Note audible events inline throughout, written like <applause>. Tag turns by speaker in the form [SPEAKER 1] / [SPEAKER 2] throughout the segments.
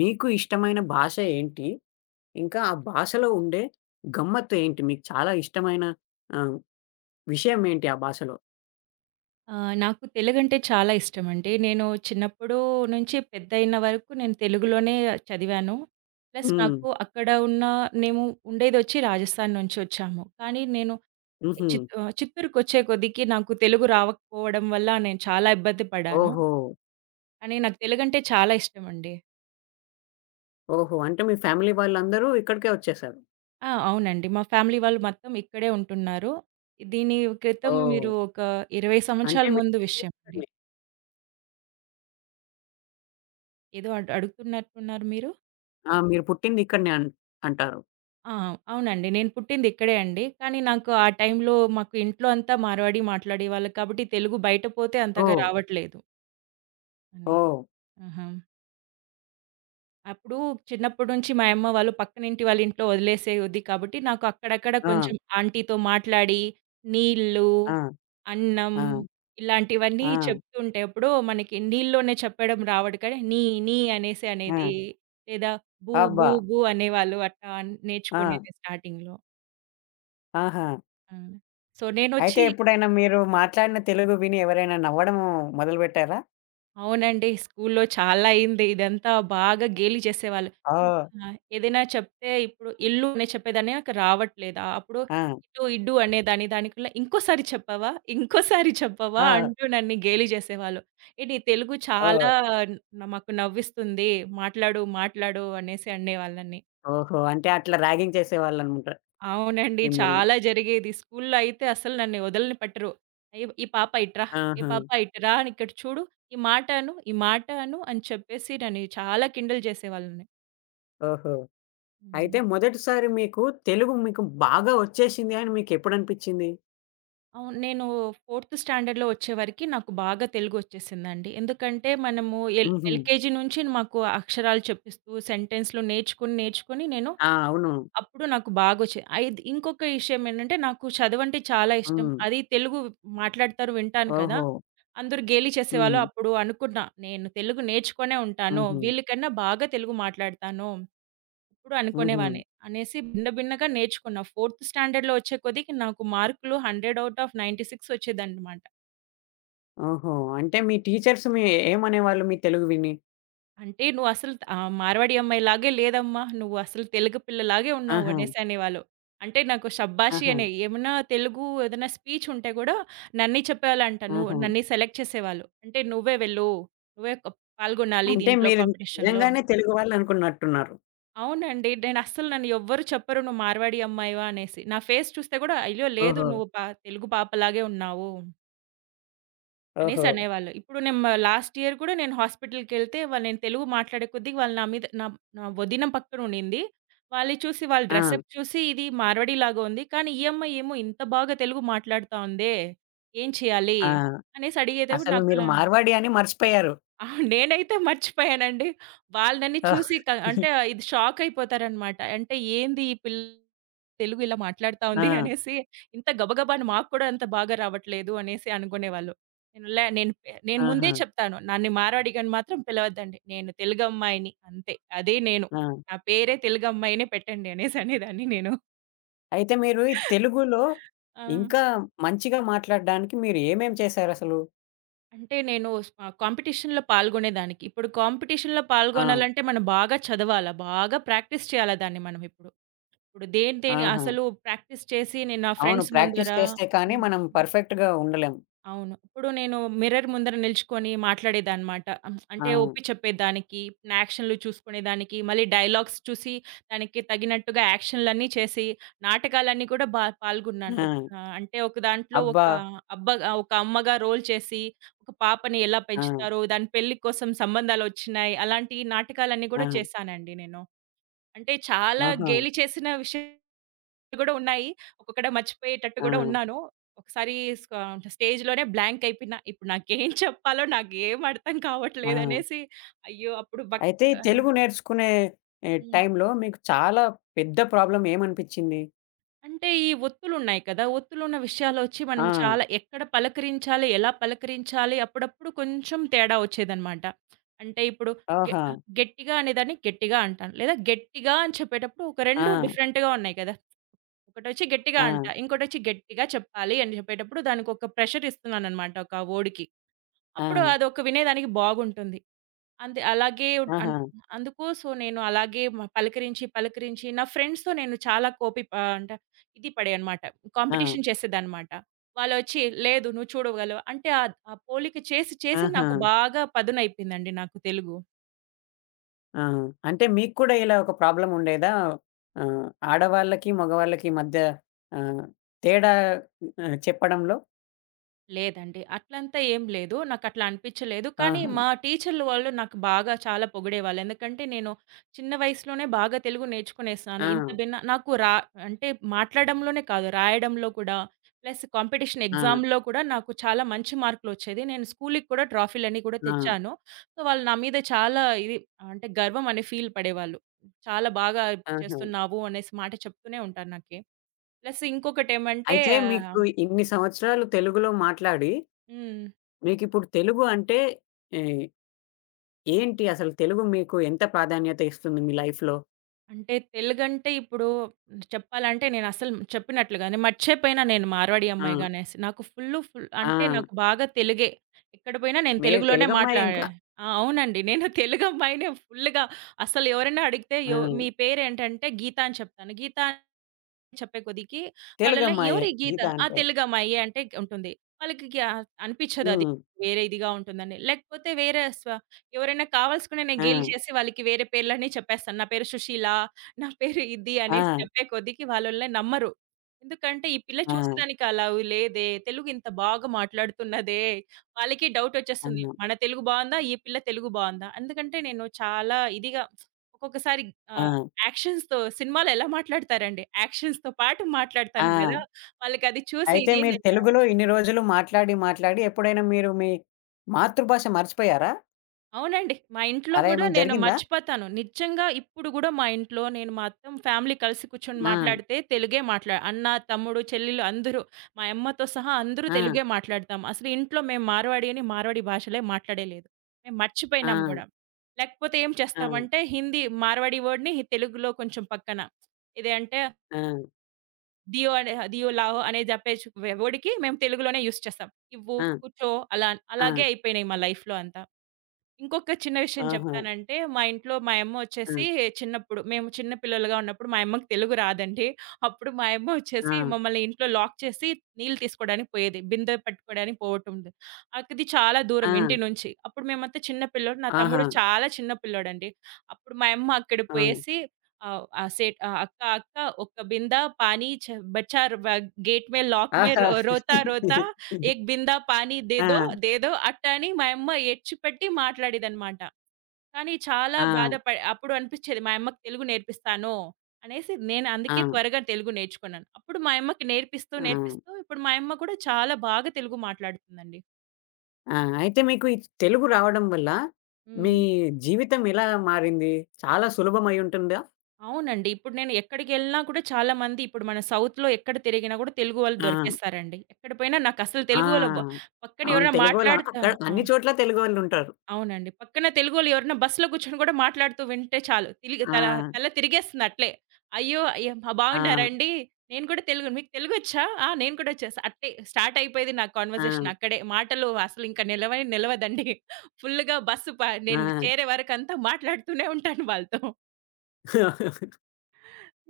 [SPEAKER 1] మీకు ఇష్టమైన భాష ఏంటి? ఇంకా ఆ భాషలో ఉండే గమ్మత్తు ఏంటి? మీకు చాలా ఇష్టమైన ఆహ్, విషయం ఏంటి ఆ భాషలో?
[SPEAKER 2] ఆ! నాకు తెలుగంటే చాలా ఇష్టమండి. నేను చిన్నప్పుడు నుంచి పెద్దయిన వరకు నేను తెలుగులోనే చదివాను. ప్లస్
[SPEAKER 1] హ్మ్.
[SPEAKER 2] నాకు అక్కడ ఉన్న మేము ఉండేదొచ్చి రాజస్థాన్ నుంచొచ్చాము. కానీ నేను
[SPEAKER 1] హుహు.
[SPEAKER 2] చిత్తూరుకొచ్చే కొద్దికి నాకు తెలుగు రావకపోవడం వల్ల నేను చాలా ఇబ్బంది పడాను.
[SPEAKER 1] ఓహో!
[SPEAKER 2] కానీ నాకు తెలుగంటే చాలా ఇష్టమండి.
[SPEAKER 1] ఓహో! అంటే మీ ఫ్యామిలీ వాళ్ళందరూ ఇక్కడికే వచ్చేసారు.
[SPEAKER 2] ఆ! అవునండి. మా ఫ్యామిలీ వాళ్ళు మొత్తం ఇక్కడే ఉంటున్నారు. దీని క్రితం
[SPEAKER 1] ఓహ్!
[SPEAKER 2] మీరు ఒక 20
[SPEAKER 1] అంటే
[SPEAKER 2] సంవత్సరాల
[SPEAKER 1] మీరు
[SPEAKER 2] ముందు
[SPEAKER 1] పుట్టింది
[SPEAKER 2] విషయం అండి.
[SPEAKER 1] ఇక్కడనే.
[SPEAKER 2] ఏదో అడుగుతున్నట్టున్నారు మీరు?
[SPEAKER 1] ఆ! మీరు పుట్టింది ఇక్కడనే అంటారు.
[SPEAKER 2] ఆ! అవునండి. నేను పుట్టింది ఇక్కడే అండి. కానీ నాకు ఆ టైంలో మాకు ఇంట్లో అంతా మార్వాడి మాట్లాడేవాళ్ళు కాబట్టి తెలుగు బయట పోతే అంతగా
[SPEAKER 1] ఓహ్!
[SPEAKER 2] రావట్లేదు అని.
[SPEAKER 1] ఓహ్!
[SPEAKER 2] ఆహా! అప్పుడు చిన్నప్పటి నుంచి మా యమ్మ వాళ్ళు పక్కనింటి వాళ్ళ ఇంట్లో వదిలేసేది కాబట్టి నాకు అక్కడక్కడ
[SPEAKER 1] ఆ!
[SPEAKER 2] కొంచెం ఆంటీతో మాట్లాడి నీళ్ళు,
[SPEAKER 1] ఆ!
[SPEAKER 2] అన్నం
[SPEAKER 1] ఆ!
[SPEAKER 2] ఇలాంటివన్నీ
[SPEAKER 1] ఆ!
[SPEAKER 2] చెప్తూ ఉంటే ఎప్పుడో మనకి నీళ్ళలోనే చెప్పడం రావడు కానీ నీ నీ అనేసి
[SPEAKER 1] ఆ!
[SPEAKER 2] అనేది లేదా బూ బూ
[SPEAKER 1] అబ్బా!
[SPEAKER 2] బూ అనేవాళ్ళు అట్లా
[SPEAKER 1] ఆ!
[SPEAKER 2] నేర్చుకునేది స్టార్టింగ్‌లో.
[SPEAKER 1] ఆహా!
[SPEAKER 2] ఆ! సో, నేనొచ్చి
[SPEAKER 1] అయితే ఎప్పుడైనా మీరు మాట్లాడిన తెలుగు విని ఎవరైనా నవ్వడం మొదలుపెట్టారా?
[SPEAKER 2] అవునండి. స్కూల్లో చాలా అయింది. ఇదంతా బాగా గేలి చేసేవాళ్ళు. హ్మ్.
[SPEAKER 1] ఓహ్!
[SPEAKER 2] ఆ! ఏదైనా చెప్తే ఇప్పుడు ఇల్లు అనే చెప్పేదాన్ని నాకు రావట్లేదా? అప్పుడు
[SPEAKER 1] ఆ!
[SPEAKER 2] ఇటు, ఇడ్డు అనేదాన్ని. దానికల్లా ఇంకోసారి చెప్పవా? ఇంకోసారి చెప్పవా?
[SPEAKER 1] ఆ!
[SPEAKER 2] అంటూ నన్ను గేలి చేసేవాళ్ళు. ఏ నీ తెలుగు చాలా
[SPEAKER 1] ఓహ్!
[SPEAKER 2] మాకు నవ్విస్తుంది. మాట్లాడు, మాట్లాడు అనేసి అనేవాళ్ళు నన్ని.
[SPEAKER 1] ఓహో! అంటే అట్లా ర్యాగింగ్ చేసేవాళ్ళనమాట
[SPEAKER 2] అవునండి.
[SPEAKER 1] మిమ్మల్ని.
[SPEAKER 2] చాలా జరిగేది. స్కూల్లో అయితే అసలు నన్ను వదలని పట్టరు. "అయ్యో! ఈ పాప ఇట్రా, ఏ
[SPEAKER 1] ఆహా!
[SPEAKER 2] పాప ఇటురా, ఇక్కడ చూడు, ఈ మాట అను, ఈ మాట అను" అని చెప్పేసి నన్ను చాలా కిండల్ చేసేవాళ్ళని.
[SPEAKER 1] ఓహో!
[SPEAKER 2] హ్మ్.
[SPEAKER 1] అయితే మొదటిసారి తెలుగు మీకు బాగా వచ్చేసింది అని మీకెప్పుడనిపించింది?
[SPEAKER 2] అవును. నేను ఫోర్త్ స్టాండర్డ్‌లో వచ్చేవరకి నాకు బాగా తెలుగొచ్చేసిందండి. ఎందుకంటే మనము ఎల్
[SPEAKER 1] హుహు.
[SPEAKER 2] ఎల్‌కేజీ నుంచి మాకు అక్షరాలు చెప్పిస్తూ సెంటెన్స్‌లు నేర్చుకొని, నేర్చుకొని నేను
[SPEAKER 1] ఆ! అవును.
[SPEAKER 2] అప్పుడు నాకు బాగొచ్చాయి. ఇంకొక విషయం ఏంటంటే, నాకు చదువంటే చాలా ఇష్టం.
[SPEAKER 1] హ్మ్.
[SPEAKER 2] అది తెలుగు మాట్లాడతారు వింటాను కదా!
[SPEAKER 1] ఓహో!
[SPEAKER 2] అందరూ గేలి చేసేవాళ్ళు.
[SPEAKER 1] హ్మ్.
[SPEAKER 2] అప్పుడు అనుకున్నా, నేను తెలుగు నేర్చుకొనే ఉంటాను.
[SPEAKER 1] హుహు.
[SPEAKER 2] వీళ్ళకన్నా బాగా తెలుగు మాట్లాడతాను. ఇప్పుడు
[SPEAKER 1] హుహు.
[SPEAKER 2] అనుకునేవాన్ని. అనేసి భిన్న భిన్నగా నేర్చుకున్నా. ఫోర్త్ స్టాండర్డ్‌లో వచ్చే కొద్దికి నాకు మార్కులు 100 ఔట్ ఆఫ్ 96 వచ్చేదన్నమాట.
[SPEAKER 1] ఓహో! అంటే మీ టీచర్స్ ఏమనేవాళ్ళు మీ తెలుగు విని?
[SPEAKER 2] అంటే "నువ్వసలు మార్వాడి అమ్మాయిలాగే లేదమ్మా. నువ్వు అసలు తెలుగు పిల్లలాగే ఉన్నావు"
[SPEAKER 1] ఆహా!
[SPEAKER 2] అనేసి అనేవాళ్ళు. అంటే నాకు షబ్బాషి
[SPEAKER 1] ఆహా!
[SPEAKER 2] అనే ఏమన్నా తెలుగు ఏదైనా స్పీచ్ ఉంటే గూడా నన్నే చెప్పేవాళ్ళంట. నువ్వు
[SPEAKER 1] ఆహా!
[SPEAKER 2] నన్నే సెలెక్ట్ చేసేవాళ్ళు. అంటే "నువ్వే వెళ్ళు. నువ్వే క పాల్గొనాలి
[SPEAKER 1] అంటే
[SPEAKER 2] దీంట్లో
[SPEAKER 1] మీరు
[SPEAKER 2] కాంపిటీషన్‌లో."
[SPEAKER 1] నిజంగానే తెలుగు వాళ్ళనుకున్నట్టున్నారు.
[SPEAKER 2] అవునండి. నేను అస్సలు నన్ను ఎవ్వరు చెప్పరు "నువ్వు మార్వాడి అమ్మాయివా" అనేసి. నా ఫేస్ చూస్తే గూడా "అయ్యో! లేదు
[SPEAKER 1] ఓహో!
[SPEAKER 2] నువ్వు తెలుగు పాపలాగే ఉన్నావు." అనేసి
[SPEAKER 1] ఓహో!
[SPEAKER 2] అనేవాళ్ళు. ఇప్పుడు నేను లాస్ట్ ఇయర్ కూడా నేను హాస్పిటల్‌కెళ్తే వాళ్ళు నేను తెలుగు మాట్లాడే కొద్దీ వాళ్ళు నా మీద నా నా వదిన పక్కన ఉండింది. వాళ్ళని చూసి వాళ్ళ
[SPEAKER 1] ఆ!
[SPEAKER 2] డ్రెసప్ చూసి ఇది మార్వాడిలాగా ఉంది. కానీ ఈ అమ్మాయి ఏమో ఇంత బాగా తెలుగు మాట్లాడుతా ఉందే! ఏం చేయాలి?
[SPEAKER 1] ఆ!
[SPEAKER 2] అనేసి అడిగేటప్పుడు
[SPEAKER 1] అసలు మీరు
[SPEAKER 2] నాకలా
[SPEAKER 1] మార్వాడి అని మర్చిపోయారు.
[SPEAKER 2] ఆ! నేనైతే మర్చిపోయానండి. వాళ్ళు నన్ను చూసి అంటే ఇది షాక్ అయిపోతారనమాట. అంటే ఏంది ఈ పిల్ల తెలుగు ఇలా మాట్లాడుతా ఉంది
[SPEAKER 1] ఆ!
[SPEAKER 2] అనేసి, ఇంత గబగబా మాకు కూడా అంత బాగా రావట్లేదు అనేసి అనుకునేవాళ్ళు. నేను లే నేను పె నేను ముందే
[SPEAKER 1] ఆహా!
[SPEAKER 2] చెప్తాను. నన్ను మార్వాడిగని మాత్రం పిలవద్దండి. నేను తెలుగమ్మాయిని అంతే. అదే నేను.
[SPEAKER 1] ఆ!
[SPEAKER 2] నా పేరే తెలుగమ్మాయినే పెట్టండి అనేసి అనేదాన్ని నేను.
[SPEAKER 1] అయితే మీరు ఈ తెలుగులో
[SPEAKER 2] ఆ!
[SPEAKER 1] ఇంకా మంచిగా మాట్లాడడానికి మీరు ఏమేం చేశారసలు?
[SPEAKER 2] అంటే నేను కాంపిటీషన్‌లో పాల్గొనేదానికి. ఇప్పుడు కాంపిటీషన్‌లో
[SPEAKER 1] ఆ!
[SPEAKER 2] పాల్గొనాలంటే మనం బాగా చదవాలా, బాగా ప్రాక్టీస్ చేయాలా దాన్ని మనం ఇప్పుడు. ఇప్పుడు దేని దేని
[SPEAKER 1] ఆహా!
[SPEAKER 2] అసలు ప్రాక్టీస్ చేసి నేను నా
[SPEAKER 1] అవును.
[SPEAKER 2] ఫ్రెండ్స్ ముందర
[SPEAKER 1] ప్రాక్టీస్ చేస్తే కానీ
[SPEAKER 2] హ్మ్.
[SPEAKER 1] మనం పర్ఫెక్ట్‌గా ఉండలేం.
[SPEAKER 2] అవును. ఇప్పుడు నేను మిర్రర్ ముందర నిలుచుకొని మాట్లాడేదనమాట. హ్మ్.
[SPEAKER 1] ఆ!
[SPEAKER 2] అంటే ఒప్పి చెప్పేదానికి, నా యాక్షన్‌లు చూసుకునేదానికి, మళ్ళీ డైలాగ్స్ చూసి దానికి తగినట్టుగా యాక్షన్‌లన్నీ చేసి, నాటకాలన్నీ కూడా బా పాల్గొన్నాను.
[SPEAKER 1] ఆ!
[SPEAKER 2] అంటే ఒక దాంట్లో
[SPEAKER 1] అబ్బా!
[SPEAKER 2] ఒక అమ్మగా రోల్ చేసి, ఒక పాపని ఎలా
[SPEAKER 1] ఆ!
[SPEAKER 2] పెంచుతారో, దాని పెళ్లి కోసం సంబంధాలొచ్చినాయి. అలాంటి నాటకాలన్నీ
[SPEAKER 1] ఆ!
[SPEAKER 2] గూడా చేశానండి నేను. అంటే చాలా
[SPEAKER 1] ఆహా!
[SPEAKER 2] గేలి చేసిన విషయం కూడా ఉన్నాయి. ఒక్కొక్కటి మర్చిపోయేటట్టు
[SPEAKER 1] ఆ!
[SPEAKER 2] గూడా ఉన్నాను. ఒకసారి స్క స్టేజ్‌లోనే బ్లాంక్ అయిపోయినా. ఇప్పుడు నాకేం చెప్పాలో నాకేం అర్థం
[SPEAKER 1] ఆ!
[SPEAKER 2] కావట్లేదనేసి అయ్యో!
[SPEAKER 1] అయితే ఈ
[SPEAKER 2] ఆహ్,
[SPEAKER 1] తెలుగు నేర్చుకునే ఎ
[SPEAKER 2] హ్మ్.
[SPEAKER 1] టైంలో మీకు చాలా పెద్ద ప్రాబ్లమ్ ఏమనిపించింది?
[SPEAKER 2] అంటే ఈ ఒత్తులున్నాయి కదా! ఒత్తులున్న విషయాలొచ్చి మనం
[SPEAKER 1] ఆ!
[SPEAKER 2] చాలా ఎక్కడ పలకరించాలి, ఎలా పలకరించాలి అప్పుడప్పుడు కొంచెం తేడా వచ్చేదనమాట. అంటే ఇప్పుడు గె
[SPEAKER 1] ఓహో!
[SPEAKER 2] గట్టిగా అనేదాన్ని గట్టిగా అంటాను. లేదా గట్టిగా అని చెప్పేటప్పుడు ఒక 2
[SPEAKER 1] ఆ!
[SPEAKER 2] డిఫరెంట్‌గా ఉన్నాయి కదా! ఒకటొచ్చి గట్టిగా
[SPEAKER 1] ఆ!
[SPEAKER 2] అంట. ఇంకోటొచ్చి గట్టిగా చెప్పాలి అని చెప్పేటప్పుడు దానికొక ప్రెషర్ ఇస్తున్నాననమాట ఒక వర్డ్‌కి.
[SPEAKER 1] ఆ! ఆ!
[SPEAKER 2] అప్పుడు అదొక వినేదానికి బాగుంటుంది. అంతే అలాగే ఉడ్ అన్
[SPEAKER 1] ఆహా!
[SPEAKER 2] అందుకు సో, నేను అలాగే పలకరించి, పలకరించి నా ఫ్రెండ్స్‌తో నేను చాలా అంటే ఇది పడేయనమాట.
[SPEAKER 1] ఆ!
[SPEAKER 2] కాంపిటీషన్ చేసేదాన్నమాట. వాళ్ళొచ్చి లేదు నువ్వు చూడగలవు అంటే ఆ పోలిక చేసి, చేసి
[SPEAKER 1] ఆహా!
[SPEAKER 2] నాకు బాగా పదునయిపోయిందండి నాకు తెలుగు.
[SPEAKER 1] ఆహా! అంటే మీకు కూడా ఇలా ఒక ప్రాబ్లమ్ ఉండేదా? ఆహ్, ఆడవాళ్ళకి, మగవాళ్ళకి మధ్య ఆహ్, తేడా చెప్పడంలో?
[SPEAKER 2] లేదండి. అట్లంతా ఏం లేదు. నాకట్లా అనిపిచ్చలేదు. కానీ
[SPEAKER 1] ఆహా!
[SPEAKER 2] మా టీచర్లు వాళ్ళు నాకు బాగా చాలా పొగిడేవాళ్ళు. ఎందుకంటే నేను చిన్న వయసులోనే బాగా తెలుగు నేర్చుకునేసాను.
[SPEAKER 1] ఆ!
[SPEAKER 2] ఇంత భిన్న నాకు రా అంటే మాట్లాడడంలోనే కాదు, రాయడంలో కూడా ప్లస్ కాంపిటీషన్
[SPEAKER 1] ఆ!
[SPEAKER 2] ఎగ్జామ్‌లో కూడా నాకు చాలా మంచి మార్కులొచ్చేది. నేను స్కూలుకి కూడా ట్రాఫీలన్నీ కూడా
[SPEAKER 1] ఆ!
[SPEAKER 2] తెచ్చాను. సో, వాళ్ళు నా మీద చాలా ఇది అంటే గర్వం అనే ఫీల్ పడేవాళ్ళు. చాలా బాగా
[SPEAKER 1] ఆహా!
[SPEAKER 2] చేస్తున్నావు అనేసి మాట చెప్తూనే ఉంటారు నాకి. ప్లస్ ఇంకొకటేమంటే
[SPEAKER 1] అయితే
[SPEAKER 2] ఆహ్,
[SPEAKER 1] మీకు ఇన్ని సంవత్సరాలు తెలుగులో మాట్లాడి,
[SPEAKER 2] హ్మ్.
[SPEAKER 1] మీకిప్పుడు తెలుగు అంటే ఏ ఏంటి అసలు తెలుగు మీకు ఎంత ప్రాధాన్యత ఇస్తుంది మీ లైఫ్‌లో?
[SPEAKER 2] అంటే తెలుగంటే ఇప్పుడు చెప్పాలంటే నేనసలు చెప్పినట్లుగానే మర్చిపోయిన నేను మార్వాడి
[SPEAKER 1] ఆ!
[SPEAKER 2] అమ్మాయిగానే. నాకు ఫుల్
[SPEAKER 1] ఆ!
[SPEAKER 2] అంటే నాకు బాగా తెలుగే. ఎక్కడ పోయినా నేను
[SPEAKER 1] మీరు
[SPEAKER 2] తెలుగులోనే
[SPEAKER 1] తెలుగమ్మాయే
[SPEAKER 2] మాట్లాడే
[SPEAKER 1] ఇంకా.
[SPEAKER 2] ఆ! అవునండి. నేను తెలుగమ్మాయినే ఫుల్లుగా. అసలు ఎవరైనా అడిగితే
[SPEAKER 1] ఆ!
[SPEAKER 2] యో "మీ పేరేంటంటే గీత" అని చెప్తాను. గీత చెప్పే కొద్దికి వాళ్ళలా
[SPEAKER 1] తెలుగమ్మాయే
[SPEAKER 2] ఎవరు ఈ గీత?
[SPEAKER 1] గీత
[SPEAKER 2] ఆ!
[SPEAKER 1] అంటే.
[SPEAKER 2] తెలుగమ్మాయి అంటే ఉంటుంది. వాళ్ళకి గ్యా అనిపిచ్చదది.
[SPEAKER 1] హ్మ్.
[SPEAKER 2] వేరే ఇదిగా ఉంటుందని. లేకపోతే వేరే స్వ ఎవరైనా కావాల్సుకునే నేను
[SPEAKER 1] ఆ!
[SPEAKER 2] గేలి చేసి వాళ్ళకి వేరే పేర్లన్నీ చెప్పేస్తాను. నా పేరు సుశీల, నా పేరు ఇది
[SPEAKER 1] ఆ!
[SPEAKER 2] అనేసి చెప్పే కొద్దికి వాళ్ళోళ్ళే నమ్మరు. ఎందుకంటే ఈ పిల్ల
[SPEAKER 1] ఆ!
[SPEAKER 2] చూసేదానికి అలా లేదే, తెలుగు ఇంత బాగా మాట్లాడుతున్నదే, వాళ్ళకి
[SPEAKER 1] ఆ!
[SPEAKER 2] డౌటొచ్చేస్తుంది. మన తెలుగు బావుందా? ఈ పిల్ల తెలుగు బావుందా? ఎందుకంటే నేను చాలా ఇదిగా ఒక్కొక్కసారి
[SPEAKER 1] ఆ!
[SPEAKER 2] ఆహ్ యాక్షన్స్‌తో సినిమాలో ఎలా మాట్లాడతారండి. యాక్షన్స్‌తో పాటు
[SPEAKER 1] ఆ!
[SPEAKER 2] మాట్లాడతాను గదా! వాళ్ళకది చూసి
[SPEAKER 1] అయితే మీరు
[SPEAKER 2] ఇదేందంటే
[SPEAKER 1] తెలుగులో ఇన్ని రోజులు మాట్లాడి, మాట్లాడి ఎప్పుడైనా మీరు మీ మాతృభాష మర్చిపోయారా?
[SPEAKER 2] అవునండి. మా ఇంట్లో
[SPEAKER 1] అలా
[SPEAKER 2] గూడా
[SPEAKER 1] ఏమైనా
[SPEAKER 2] నేను
[SPEAKER 1] జరిగిందా?
[SPEAKER 2] మర్చిపోతాను. నిజంగా ఇప్పుడు గూడా మా ఇంట్లో నేను మొత్తం ఫ్యామిలీ కలిసి కూర్చొని
[SPEAKER 1] ఆ!
[SPEAKER 2] మాట్లాడితే తెలుగే మాట్లా అన్న, తమ్ముడు, చెల్లెలు అందరూ మా యమ్మతో సహా అందరూ
[SPEAKER 1] ఆ!
[SPEAKER 2] తెలుగే మాట్లాడతాం. అసలు ఇంట్లో మేము మార్వాడి అని మార్వాడి భాషలే మాట్లాడేలేదు. మేము
[SPEAKER 1] ఆ!
[SPEAKER 2] మర్చిపోయినాం గూడా. లేకపోతే ఏం
[SPEAKER 1] ఆ!
[SPEAKER 2] చేస్తామంటే హిందీ మార్వాడి వర్డ్‌ని తెలుగులో కొంచెం పక్కన ఇదే అంటే
[SPEAKER 1] ఆ!
[SPEAKER 2] డియో అనే డియో లావో అనే జపెచ్ వర్డ్‌కి మేము తెలుగులోనే యూజ్ చేస్తాం. ఇవ్వు,
[SPEAKER 1] ఆ!
[SPEAKER 2] కూర్చో అలా
[SPEAKER 1] ఆ!
[SPEAKER 2] అలాగే అయిపోయినాయి మా లైఫ్‌లో అంతా. ఇంకొక చిన్న విషయం
[SPEAKER 1] ఆహా!
[SPEAKER 2] చెప్తానంటే, మా ఇంట్లో మా యమ్మ
[SPEAKER 1] ఆ!
[SPEAKER 2] వచ్చేసి చిన్నప్పుడు మేము చిన్న పిల్లలుగా ఉన్నప్పుడు మా యమ్మకి తెలుగు రాదండి. అప్పుడు మా యమ్మ
[SPEAKER 1] ఆ!
[SPEAKER 2] వచ్చేసి మమ్మల్ని ఇంట్లో లాక్ చేసి నీళ్ళు తీసుకోవడానికి పోయేది. బిందె పట్టుకోవడానికి పోవటంది. అది చాలా
[SPEAKER 1] ఆ!
[SPEAKER 2] దూరం ఇంటి నుంచి. అప్పుడు మేమంతా చిన్న పిల్లోడు. నా
[SPEAKER 1] ఆహా!
[SPEAKER 2] తమ్ముడు చాలా చిన్న పిల్లోడండి. అప్పుడు మా యమ్మ అక్కడ
[SPEAKER 1] ఆ!
[SPEAKER 2] పోయేసి ఆహ్, ఆహ్, సేట్ "అక్క అక్క ఒక్క బిందా పానీ చ బచ్చా వ గేట్ మే లాక్ మే
[SPEAKER 1] ఆహా!
[SPEAKER 2] రోతా రోతా"
[SPEAKER 1] <laughs>
[SPEAKER 2] ఏక్ బిందా పానీ దే దో,
[SPEAKER 1] ఆ!
[SPEAKER 2] దే దో అట్ట అని మా యమ్మ ఎడ్చిపెట్టి మాట్లాడేదనమాట. కానీ చాలా
[SPEAKER 1] ఆ!
[SPEAKER 2] బాధప అప్పుడు అనిపిచ్చేది మా యమ్మకి తెలుగు నేర్పిస్తాను అనేసి నేను
[SPEAKER 1] ఆ!
[SPEAKER 2] అందుకే త్వరగా తెలుగు నేర్చుకున్నాను. అప్పుడు మా యమ్మకి నేర్పిస్తూ,
[SPEAKER 1] ఆ!
[SPEAKER 2] నేర్పిస్తూ ఇప్పుడు మా యమ్మ కూడా చాలా బాగా తెలుగు మాట్లాడుతుందండి.
[SPEAKER 1] ఆ! అయితే మీకు ఈ తెలుగు రావడం వల్ల మీ
[SPEAKER 2] హ్మ్.
[SPEAKER 1] జీవితం ఎలా మారింది? చాలా సులభం అయ్యుంటుందా?
[SPEAKER 2] అవునండి. ఇప్పుడు నేను ఎక్కడికెళ్ళినా కూడా చాలా మంది ఇప్పుడు మన సౌత్‌లో ఎక్కడ తిరిగినా కూడా తెలుగు వాళ్ళు
[SPEAKER 1] ఆ!
[SPEAKER 2] దొరికేస్తారండి. ఎక్కడ పోయినా నాకసలు తెలుగు వాళ్ళు వ
[SPEAKER 1] ఆ!
[SPEAKER 2] పక్కన
[SPEAKER 1] అవును.
[SPEAKER 2] ఎవరైనా
[SPEAKER 1] తెలుగోళ్ళ
[SPEAKER 2] మాట్లాడితే
[SPEAKER 1] అక్కడ
[SPEAKER 2] ఆ!
[SPEAKER 1] అన్ని చోట్ల తెలుగోళ్ళుంటారు.
[SPEAKER 2] అవునండి. పక్కన తెలుగోళ్ళు ఎవరైనా బస్సులో కూర్చొని కూడా మాట్లాడుతూ వింటే చాలు. తిలిగి
[SPEAKER 1] ఆ!
[SPEAKER 2] తల తల తిరిగేస్తుంది అట్లే. అయ్యో! అయ్యో! "మా
[SPEAKER 1] ఆ!
[SPEAKER 2] బాగున్నారండి? నేను కూడా తెలుగు మీకు తెలుగొచ్చా? ఆ! నేను కూడా వచ్చేసా." అట్టే స్టార్ట్ అయిపోయేది నా
[SPEAKER 1] ఆ!
[SPEAKER 2] కన్వర్జేషన్ అక్కడే. మాటలు అసలు ఇంకా నిలవనే నిలవదండి. ఫుల్‌గా బస్సు ప నేను
[SPEAKER 1] ఆ!
[SPEAKER 2] చేరే వరకంతా మాట్లాడుతూనే ఉంటాను వాళ్ళతో.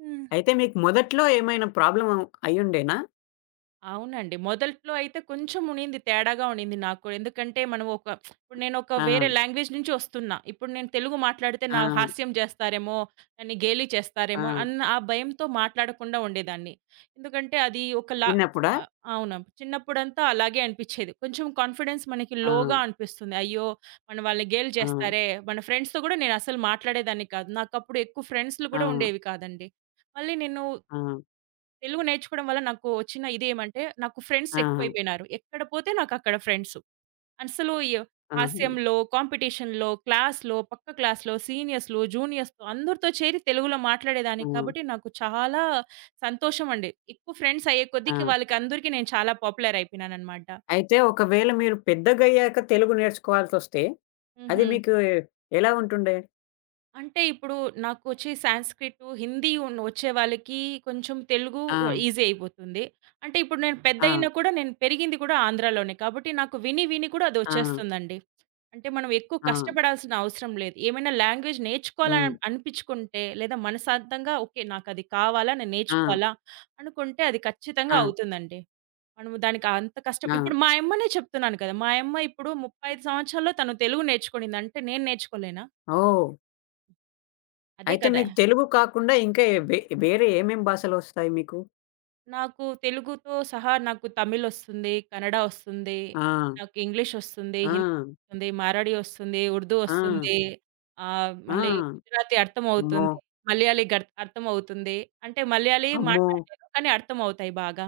[SPEAKER 2] హ్మ్.
[SPEAKER 1] అయితే మీకు మొదట్లో ఏమైనా ప్రాబ్లమ్ అయ్యుండేనా?
[SPEAKER 2] అవునండి. మొదట్లో అయితే కొంచెం ఉండింది. తేడాగా ఉండింది నాకు కూడా. ఎందుకంటే మనం ఒక ఇప్పుడు నేనొక వేరే
[SPEAKER 1] ఆ!
[SPEAKER 2] లాంగ్వేజ్ నుంచి వస్తున్నా. ఇప్పుడు నేను తెలుగు మాట్లాడితే
[SPEAKER 1] ఆ!
[SPEAKER 2] నా హాస్యం చేస్తారేమో, నన్ను గేలి
[SPEAKER 1] ఆ!
[SPEAKER 2] చేస్తారేమో అన్న ఆ భయంతో మాట్లాడకుండా ఉండేదాన్ని. ఎందుకంటే అది ఒకలా
[SPEAKER 1] చిన్నప్పుడా?
[SPEAKER 2] అవును. చిన్నప్పుడంతా అలాగే అనిపిచ్చేది. కొంచెం కాన్ఫిడెన్స్ మనకి
[SPEAKER 1] ఆ!
[SPEAKER 2] లోగా అనిపిస్తుంది. అయ్యో! మన వాళ్ళని గేలి
[SPEAKER 1] ఆ!
[SPEAKER 2] చేస్తారే! మన ఫ్రెండ్స్‌తో కూడా నేనసలు మాట్లాడేదాన్ని కాదు. నాకప్పుడు ఎక్కువ ఫ్రెండ్సులు
[SPEAKER 1] ఆ!
[SPEAKER 2] కూడా ఉండేవి కాదండి. మళ్ళీ నేను
[SPEAKER 1] ఆ!
[SPEAKER 2] తెలుగు నేర్చుకోవడం వల్ల నాకు వచ్చిన ఇదేమంటే, నాకు ఫ్రెండ్స్
[SPEAKER 1] ఆహా!
[SPEAKER 2] ఎక్కువైపోయినారు. ఎక్కడ పోతే నాకక్కడ ఫ్రెండ్సు. అసలు య
[SPEAKER 1] ఆహా!
[SPEAKER 2] హాస్యంలో, కాంపిటీషన్‌లో, క్లాస్‌లో, పక్క క్లాస్‌లో, సీనియర్స్‌లో, జూనియర్స్‌తో అందరితో చేరి తెలుగులో
[SPEAKER 1] ఆ!
[SPEAKER 2] మాట్లాడేదాన్ని. కాబట్టి నాకు చాలా సంతోషమండి. ఎక్కువ ఫ్రెండ్స్ అయ్యే
[SPEAKER 1] ఆ!
[SPEAKER 2] కొద్దికి వాళ్ళకందరికీ నేను చాలా పాపులర్ అయిపోయినాననమాట.
[SPEAKER 1] అయితే ఒకవేళ మీరు పెద్దగయ్యాక తెలుగు నేర్చుకోవాల్సొస్తే అది
[SPEAKER 2] హుహు.
[SPEAKER 1] మీకు ఎలా ఉంటుండే?
[SPEAKER 2] అంటే ఇప్పుడు నాకొచ్చి సాంస్క్రిటు, హిందీ ఉన్ వచ్చే వాళ్ళకి కొంచెం తెలుగు
[SPEAKER 1] ఆ!
[SPEAKER 2] ఈజీ అయిపోతుంది. అంటే ఇప్పుడు నేను
[SPEAKER 1] ఆ!
[SPEAKER 2] పెద్దయినా కూడా నేను పెరిగింది కూడా ఆంధ్రాలోనే. కాబట్టి నాకు విని విని కూడా
[SPEAKER 1] ఆ!
[SPEAKER 2] అదొచ్చేస్తుందండి. అంటే మనం ఎక్కువ
[SPEAKER 1] ఆ!
[SPEAKER 2] కష్టపడాల్సిన అవసరం లేదు. ఏమైనా లాంగ్వేజ్ నేర్చుకోవాలని
[SPEAKER 1] హ్మ్.
[SPEAKER 2] అనిపిచ్చుకుంటే లేదా మనసాంతంగా ఓకే. నాకది కావాలా, నేను
[SPEAKER 1] ఆ!
[SPEAKER 2] నేర్చుకోవాలా అనుకుంటే అది ఖచ్చితంగా
[SPEAKER 1] ఆ!
[SPEAKER 2] అవుతుందండి. మనము దానికి అంత కష్టం
[SPEAKER 1] ఆ!
[SPEAKER 2] ఇప్పుడు మా యమ్మనే చెప్తున్నాను కదా! మా యమ్మ ఇప్పుడు 35 సంవత్సరాల్లో తను తెలుగు నేర్చుకునిందంటే నేను నేర్చుకోలేనా?
[SPEAKER 1] ఓహ్!
[SPEAKER 2] అదే
[SPEAKER 1] అయితే
[SPEAKER 2] కదా!
[SPEAKER 1] మీకు తెలుగు కాకుండా ఇంకా వె వేరే ఏమేం భాషలొస్తాయి మీకు?
[SPEAKER 2] నాకు తెలుగుతో సహా నాకు తమిళొస్తుంది, కన్నడ ఒస్తుంది,
[SPEAKER 1] ఆ!
[SPEAKER 2] నాకు ఇంగ్లీషొస్తుంది,
[SPEAKER 1] ఆ!
[SPEAKER 2] హిందీ ఒస్తుంది, మారాఠీ ఒస్తుంది, ఉర్దూ
[SPEAKER 1] ఆ!
[SPEAKER 2] ఒస్తుంది,
[SPEAKER 1] ఆ!
[SPEAKER 2] మళ్ళీ గుజరాతీ
[SPEAKER 1] అమ్మో!
[SPEAKER 2] అర్థమవుతుంది, మలయాళీ అర్థమవుతుంది. అంటే మలయాళీ
[SPEAKER 1] అమ్మో!
[SPEAKER 2] మాట్లాడలేను, కానీ అర్థమవుతాయి బాగా.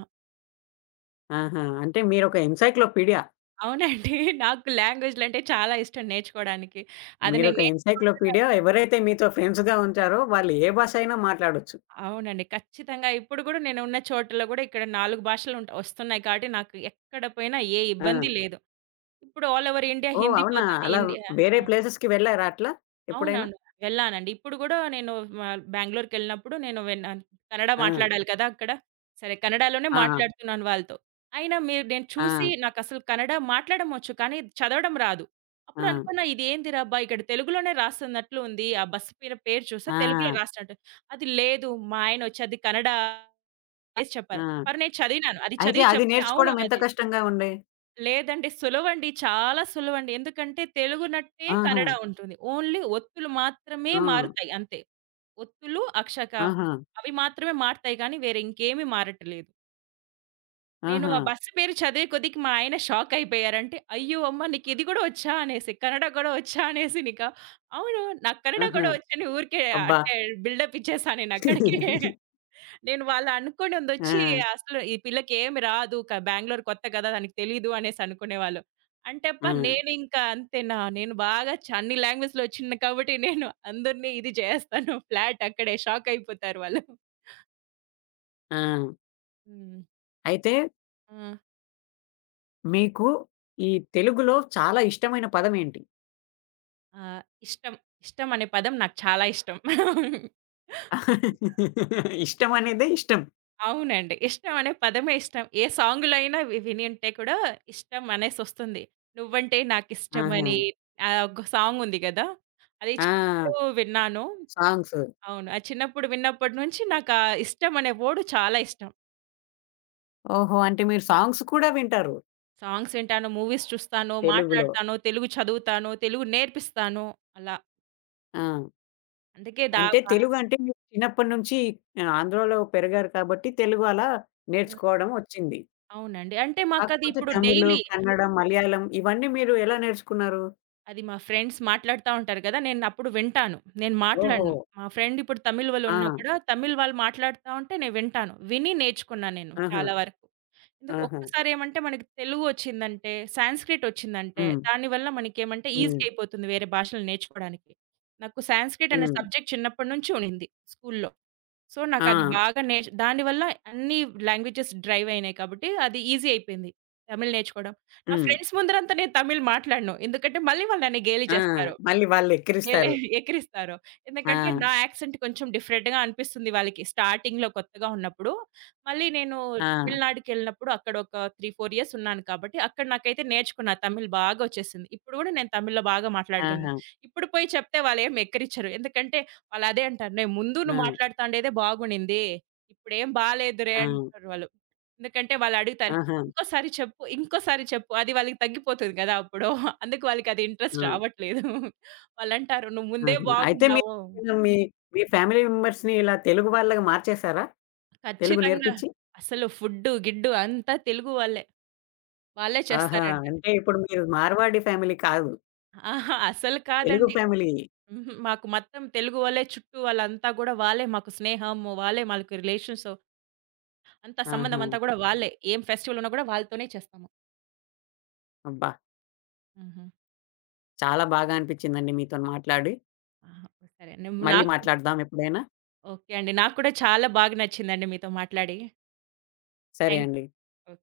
[SPEAKER 1] ఆహా! అంటే మీరొక ఎన్‌సైక్లోపీడియా.
[SPEAKER 2] అవునండి. <laughs> నాకు లాంగ్వేజ్‌లంటే చాలా ఇష్టం నేర్చుకోవడానికి. అది నేను
[SPEAKER 1] మీరొక
[SPEAKER 2] నేర్చుకుంటూనే
[SPEAKER 1] ఎన్‌సైక్లోపీడియా.
[SPEAKER 2] ఉంటాను.
[SPEAKER 1] ఎవరైతే మీతో ఫ్రెండ్స్‌గా ఉంటారో వాళ్ళు ఏ భాష అయినా మాట్లాడొచ్చు.
[SPEAKER 2] అవునండి. ఖచ్చితంగా ఇప్పుడు గూడా నేనున్న చోటలో గూడా ఇక్కడ 4 భాషలుంట ఒస్తున్నాయి కాబట్టి నాకు ఎక్కడ పోయినా ఏ
[SPEAKER 1] ఆ!
[SPEAKER 2] ఇబ్బంది లేదు. ఇప్పుడు all over India
[SPEAKER 1] oh!
[SPEAKER 2] Hindi
[SPEAKER 1] అవునా?
[SPEAKER 2] పోతుంది.
[SPEAKER 1] అలా
[SPEAKER 2] ఇండియా
[SPEAKER 1] వేరే
[SPEAKER 2] అవును.
[SPEAKER 1] ప్లేసెస్‌కి వెళ్లారా అట్లా ఎప్పుడైనా?
[SPEAKER 2] అవునవును. వెళ్ళానండి. ఇప్పుడు గూడా నేను మ బెంగుళూరుకెళ్ళినప్పుడు నేను విన్నాను. కన్నడ
[SPEAKER 1] ఆ!
[SPEAKER 2] మాట్లాడాలి కదా! అక్కడ. సరే కన్నడలోనే
[SPEAKER 1] ఆ!
[SPEAKER 2] మాట్లాడుతున్నాను వాళ్ళతో. అయినా మీరు నేను చూసి
[SPEAKER 1] ఆ!
[SPEAKER 2] నాకసలు కన్నడ మాట్లాడడం వచ్చు. కానీ చదవడం రాదు.
[SPEAKER 1] ఆ!
[SPEAKER 2] అప్పుడు అనుకున్నా ఇదేందిరా అబ్బా! ఇక్కడ తెలుగులోనే రాస్తున్నట్లు ఉంది. ఆ బస్సు పేరు చూస్తే
[SPEAKER 1] ఆ!
[SPEAKER 2] తెలుగులో రాసినట్టు. అది లేదు మా ఆయనొచ్చి అది కన్నడ అనేసి
[SPEAKER 1] ఆ!
[SPEAKER 2] చెప్పారు. మరి నేను చదివినాను. అది
[SPEAKER 1] అయితే
[SPEAKER 2] చదివి
[SPEAKER 1] అది
[SPEAKER 2] చెప్తే అవును
[SPEAKER 1] నేర్చుకోవడం ఎంత
[SPEAKER 2] అది
[SPEAKER 1] కష్టంగా ఉండే?
[SPEAKER 2] లేదండి. సులువండి. చాలా సులువండి. ఎందుకంటే తెలుగునట్టే
[SPEAKER 1] ఆహా!
[SPEAKER 2] కన్నడ ఉంటుంది. ఓన్లీ ఒత్తులు మాత్రమే
[SPEAKER 1] ఆ!
[SPEAKER 2] మారుతాయి అంతే. ఒత్తులు, అక్షక
[SPEAKER 1] ఆహా!
[SPEAKER 2] అవి మాత్రమే మారతాయి కానీ వేరే ఇంకేమి మారట్లేదు. నేను
[SPEAKER 1] ఆహా!
[SPEAKER 2] ఆ బస్సు పేరు చదివే కొద్దికి మా ఆయన షాక్ అయిపోయారంటే, "అయ్యో! అమ్మ నీకు ఇది గూడా వచ్చా?" అనేసి. కన్నడ గూడా వచ్చా అనేసి. నీకా అవును. నాకు కన్నడ
[SPEAKER 1] ఆహా!
[SPEAKER 2] గూడా వచ్చని ఊరికే
[SPEAKER 1] అబ్బా!
[SPEAKER 2] అంటే బిల్డప్ ఇచ్చేసా నేనక్కడికే.
[SPEAKER 1] <laughs>
[SPEAKER 2] నేను వాళ్ళు
[SPEAKER 1] ఆ!
[SPEAKER 2] అనుకోనిందొచ్చి అసలు ఈ పిల్లకేమి రాదు. బెంగుళూరు కొత్త కదా! దానికి తెలీదు అనేసి అనుకునేవాళ్ళు. అంటే
[SPEAKER 1] ఆ!
[SPEAKER 2] అబ్బా! నేనింకా అంతేనా! నేను బాగా చ అన్ని లాంగ్వేజ్‌లో వచ్చిన కాబట్టి నేను అందరిని ఇది చేస్తాను. ఫ్లాట్ అక్కడే షాక్ అయిపోతారు వాళ్ళు.
[SPEAKER 1] ఆ!
[SPEAKER 2] హ్మ్.
[SPEAKER 1] అయితే
[SPEAKER 2] ఆ!
[SPEAKER 1] మీకు ఈ తెలుగులో చాలా ఇష్టమైన పదం ఏంటి?
[SPEAKER 2] ఆహ్, ఇష్టం. ఇష్టం అనే పదం నాకు చాలా ఇష్టం. <laughs>
[SPEAKER 1] <laughs> ఇష్టం అనేదే ఇష్టం.
[SPEAKER 2] అవునండి. ఇష్టం అనే పదమే ఇష్టం. ఏ సాంగ్‌లో అయినా విని ఉంటే కూడా ఇష్టం అనేసొస్తుంది. నువ్వంటే
[SPEAKER 1] ఆహా!
[SPEAKER 2] నాకిష్టమని ఒక సాంగ్ ఉంది గదా! అది
[SPEAKER 1] ఆ!
[SPEAKER 2] చిన్నప్పుడు విన్నాను.
[SPEAKER 1] సాంగ్స్.
[SPEAKER 2] అవును. అది చిన్నప్పుడు విన్నప్పటి నుంచి నాకు ఆ ఇష్టం అనే వర్డ్ చాలా ఇష్టం.
[SPEAKER 1] ఓహో! అంటే మీరు సాంగ్స్ కూడా వింటారు
[SPEAKER 2] సాంగ్స్ వింటాను, మూవీస్ చూస్తాను,
[SPEAKER 1] తెలుగులో.
[SPEAKER 2] మాట్లాడతాను, తెలుగు చదువుతాను, తెలుగు నేర్పిస్తాను అలా.
[SPEAKER 1] ఆ!
[SPEAKER 2] అందుకే దా
[SPEAKER 1] అంటే
[SPEAKER 2] బా
[SPEAKER 1] తెలుగు అంటే మీరు చిన్నప్పటి నుంచి ఆంధ్రాలో పెరిగారు కాబట్టి తెలుగు అలా
[SPEAKER 2] హ్మ్.
[SPEAKER 1] నేర్చుకోవడం వచ్చింది.
[SPEAKER 2] అవునండి. అంటే మాకది
[SPEAKER 1] కాకపోతే
[SPEAKER 2] ఇప్పుడు
[SPEAKER 1] తమిళ్,
[SPEAKER 2] డైలీ
[SPEAKER 1] కన్నడ, మలయాళం ఇవన్నీ మీరు ఎలా నేర్చుకున్నారు?
[SPEAKER 2] అది మా ఫ్రెండ్స్ మాట్లాడుతా ఉంటారు కదా! నేనప్పుడు వింటాను. నేను
[SPEAKER 1] ఓహో!
[SPEAKER 2] మాట్లాడను. మా ఫ్రెండ్ ఇప్పుడు తమిళ్
[SPEAKER 1] ఆ!
[SPEAKER 2] వాళ్ళున్నా కూడా తమిళ్ వాళ్ళు మాట్లాడుతా ఉంటే నేను వింటాను. విని నేర్చుకున్నా నేను
[SPEAKER 1] ఆహా!
[SPEAKER 2] చాలా వరకు. ఎందుకు
[SPEAKER 1] ఆహా!
[SPEAKER 2] ఒక్కసారి ఏమంటే మనకి తెలుగు వచ్చిందంటే, సాంస్క్రిట్ వచ్చిందంటే
[SPEAKER 1] హ్మ్.
[SPEAKER 2] దానివల్ల మనకేమంటే ఈజీ
[SPEAKER 1] హ్మ్.
[SPEAKER 2] అయిపోతుంది వేరే భాషలు నేర్చుకోవడానికి. నాకు సాంస్క్రిట్ అనే
[SPEAKER 1] హ్మ్.
[SPEAKER 2] సబ్జెక్ట్ చిన్నప్పటి నుంచి ఉండింది స్కూల్‌లో. సో,
[SPEAKER 1] ఆ!
[SPEAKER 2] నాకది బాగా దానివల్ల అన్ని లాంగ్వేజెస్ డ్రైవ్ అయినాయి కాబట్టి అది ఈజీ అయిపోయింది. తమిళ్ నేర్చుకోవడం. నా
[SPEAKER 1] హ్మ్.
[SPEAKER 2] ఫ్రెండ్స్ ముందరంతా నేను తమిళ్ మాట్లాడను. ఎందుకంటే మళ్ళీ వాళ్ళు నన్ను గేలి
[SPEAKER 1] ఆ!
[SPEAKER 2] చేస్తారు.
[SPEAKER 1] మళ్ళీ వాళ్ళు
[SPEAKER 2] ఎలే
[SPEAKER 1] ఎక్కిరిస్తారు.
[SPEAKER 2] ఎక్కిరిస్తారు.
[SPEAKER 1] ఆ!
[SPEAKER 2] ఎందుకంటే నా యాక్సెంట్ కొంచెం డిఫరెంట్‌గా అనిపిస్తుంది వాళ్ళకి. స్టార్టింగ్‌లో కొత్తగా ఉన్నప్పుడు. మళ్ళీ నేను
[SPEAKER 1] ఆ!
[SPEAKER 2] తమిళనాడుకెళ్ళినప్పుడు అక్కడ ఒక 3, 4 ఇయర్స్ ఉన్నాను కాబట్టి, అక్కడ నాకైతే నేర్చుకున్నా తమిళ్ బాగా వచ్చేసింది. ఇప్పుడు గూడా నేను తమిళ్‌లో బాగా మాట్లాడగలను.
[SPEAKER 1] ఆహా!
[SPEAKER 2] ఇప్పుడు పోయి చెప్తే వాళ్ళేమి ఎక్కిరిచ్చరు. ఎందుకంటే వాళ్ళు అదే అంటారు. "నేను ముందు
[SPEAKER 1] ఆ!
[SPEAKER 2] నువ్వు మాట్లాడుతాండేదే బాగునింది. ఇప్పుడేం బాలేదురే"
[SPEAKER 1] ఆ!
[SPEAKER 2] అంటారు వాళ్ళు. ఎందుకంటే వాళ్ళు అడుగుతారు.
[SPEAKER 1] ఆహా!
[SPEAKER 2] "ఇంకోసారి చెప్పు, ఇంకోసారి చెప్పు" అది వాళ్ళకి తగ్గిపోతుంది గదా! అప్పుడు. అందుకు వాళ్ళకి అది ఇంట్రెస్ట్
[SPEAKER 1] ఆ!
[SPEAKER 2] రావట్లేదు. వాళ్ళంటారు, "నువ్వు ముందే
[SPEAKER 1] ఆహా! అయితే
[SPEAKER 2] బాగున్నావు."
[SPEAKER 1] మీరు మీ మీ ఫ్యామిలీ మెంబర్స్‌ని ఇలా తెలుగు వాళ్ళగా మార్చేసారా? తెలుగు
[SPEAKER 2] ఖచ్చితంగా.
[SPEAKER 1] నేర్పించి?
[SPEAKER 2] అసలు ఫుడ్డు, గిడ్డు అంతా తెలుగు వాళ్ళే. వాళ్ళే
[SPEAKER 1] ఆహా!
[SPEAKER 2] చేస్తారండి.
[SPEAKER 1] అంటే ఇప్పుడు మీరు మార్వాడి ఫ్యామిలీ కాదు.
[SPEAKER 2] అహా! అసలు
[SPEAKER 1] తెలుగు
[SPEAKER 2] కాదండి.
[SPEAKER 1] ఫ్యామిలీ.
[SPEAKER 2] హుహు. మాకు మొత్తం తెలుగు వాళ్ళే చుట్టూ వాళ్ళంతా గూడా వాళ్ళే మాకు స్నేహము, వాళ్ళే మాకు రిలేషన్స్ అంతా సంబంధం
[SPEAKER 1] ఆహా!
[SPEAKER 2] అంతా గూడా వాళ్ళే. ఏం ఫెస్టివల్ ఉన్నా గూడా వాళ్ళతోనే చేస్తాము.
[SPEAKER 1] అబ్బా!
[SPEAKER 2] హుహు.
[SPEAKER 1] చాలా బాగా అనిపించిందండి మీతోని మాట్లాడి.
[SPEAKER 2] ఆహా! సరే. నే
[SPEAKER 1] మళ్ళీ
[SPEAKER 2] నాకు
[SPEAKER 1] మాట్లాడదాం ఎప్పుడైనా.
[SPEAKER 2] ఓకే అండి. నాకు కూడా చాలా బాగా నచ్చిందండి మీతో మాట్లాడి.
[SPEAKER 1] సరే
[SPEAKER 2] థాంక్
[SPEAKER 1] అండి.
[SPEAKER 2] యూ.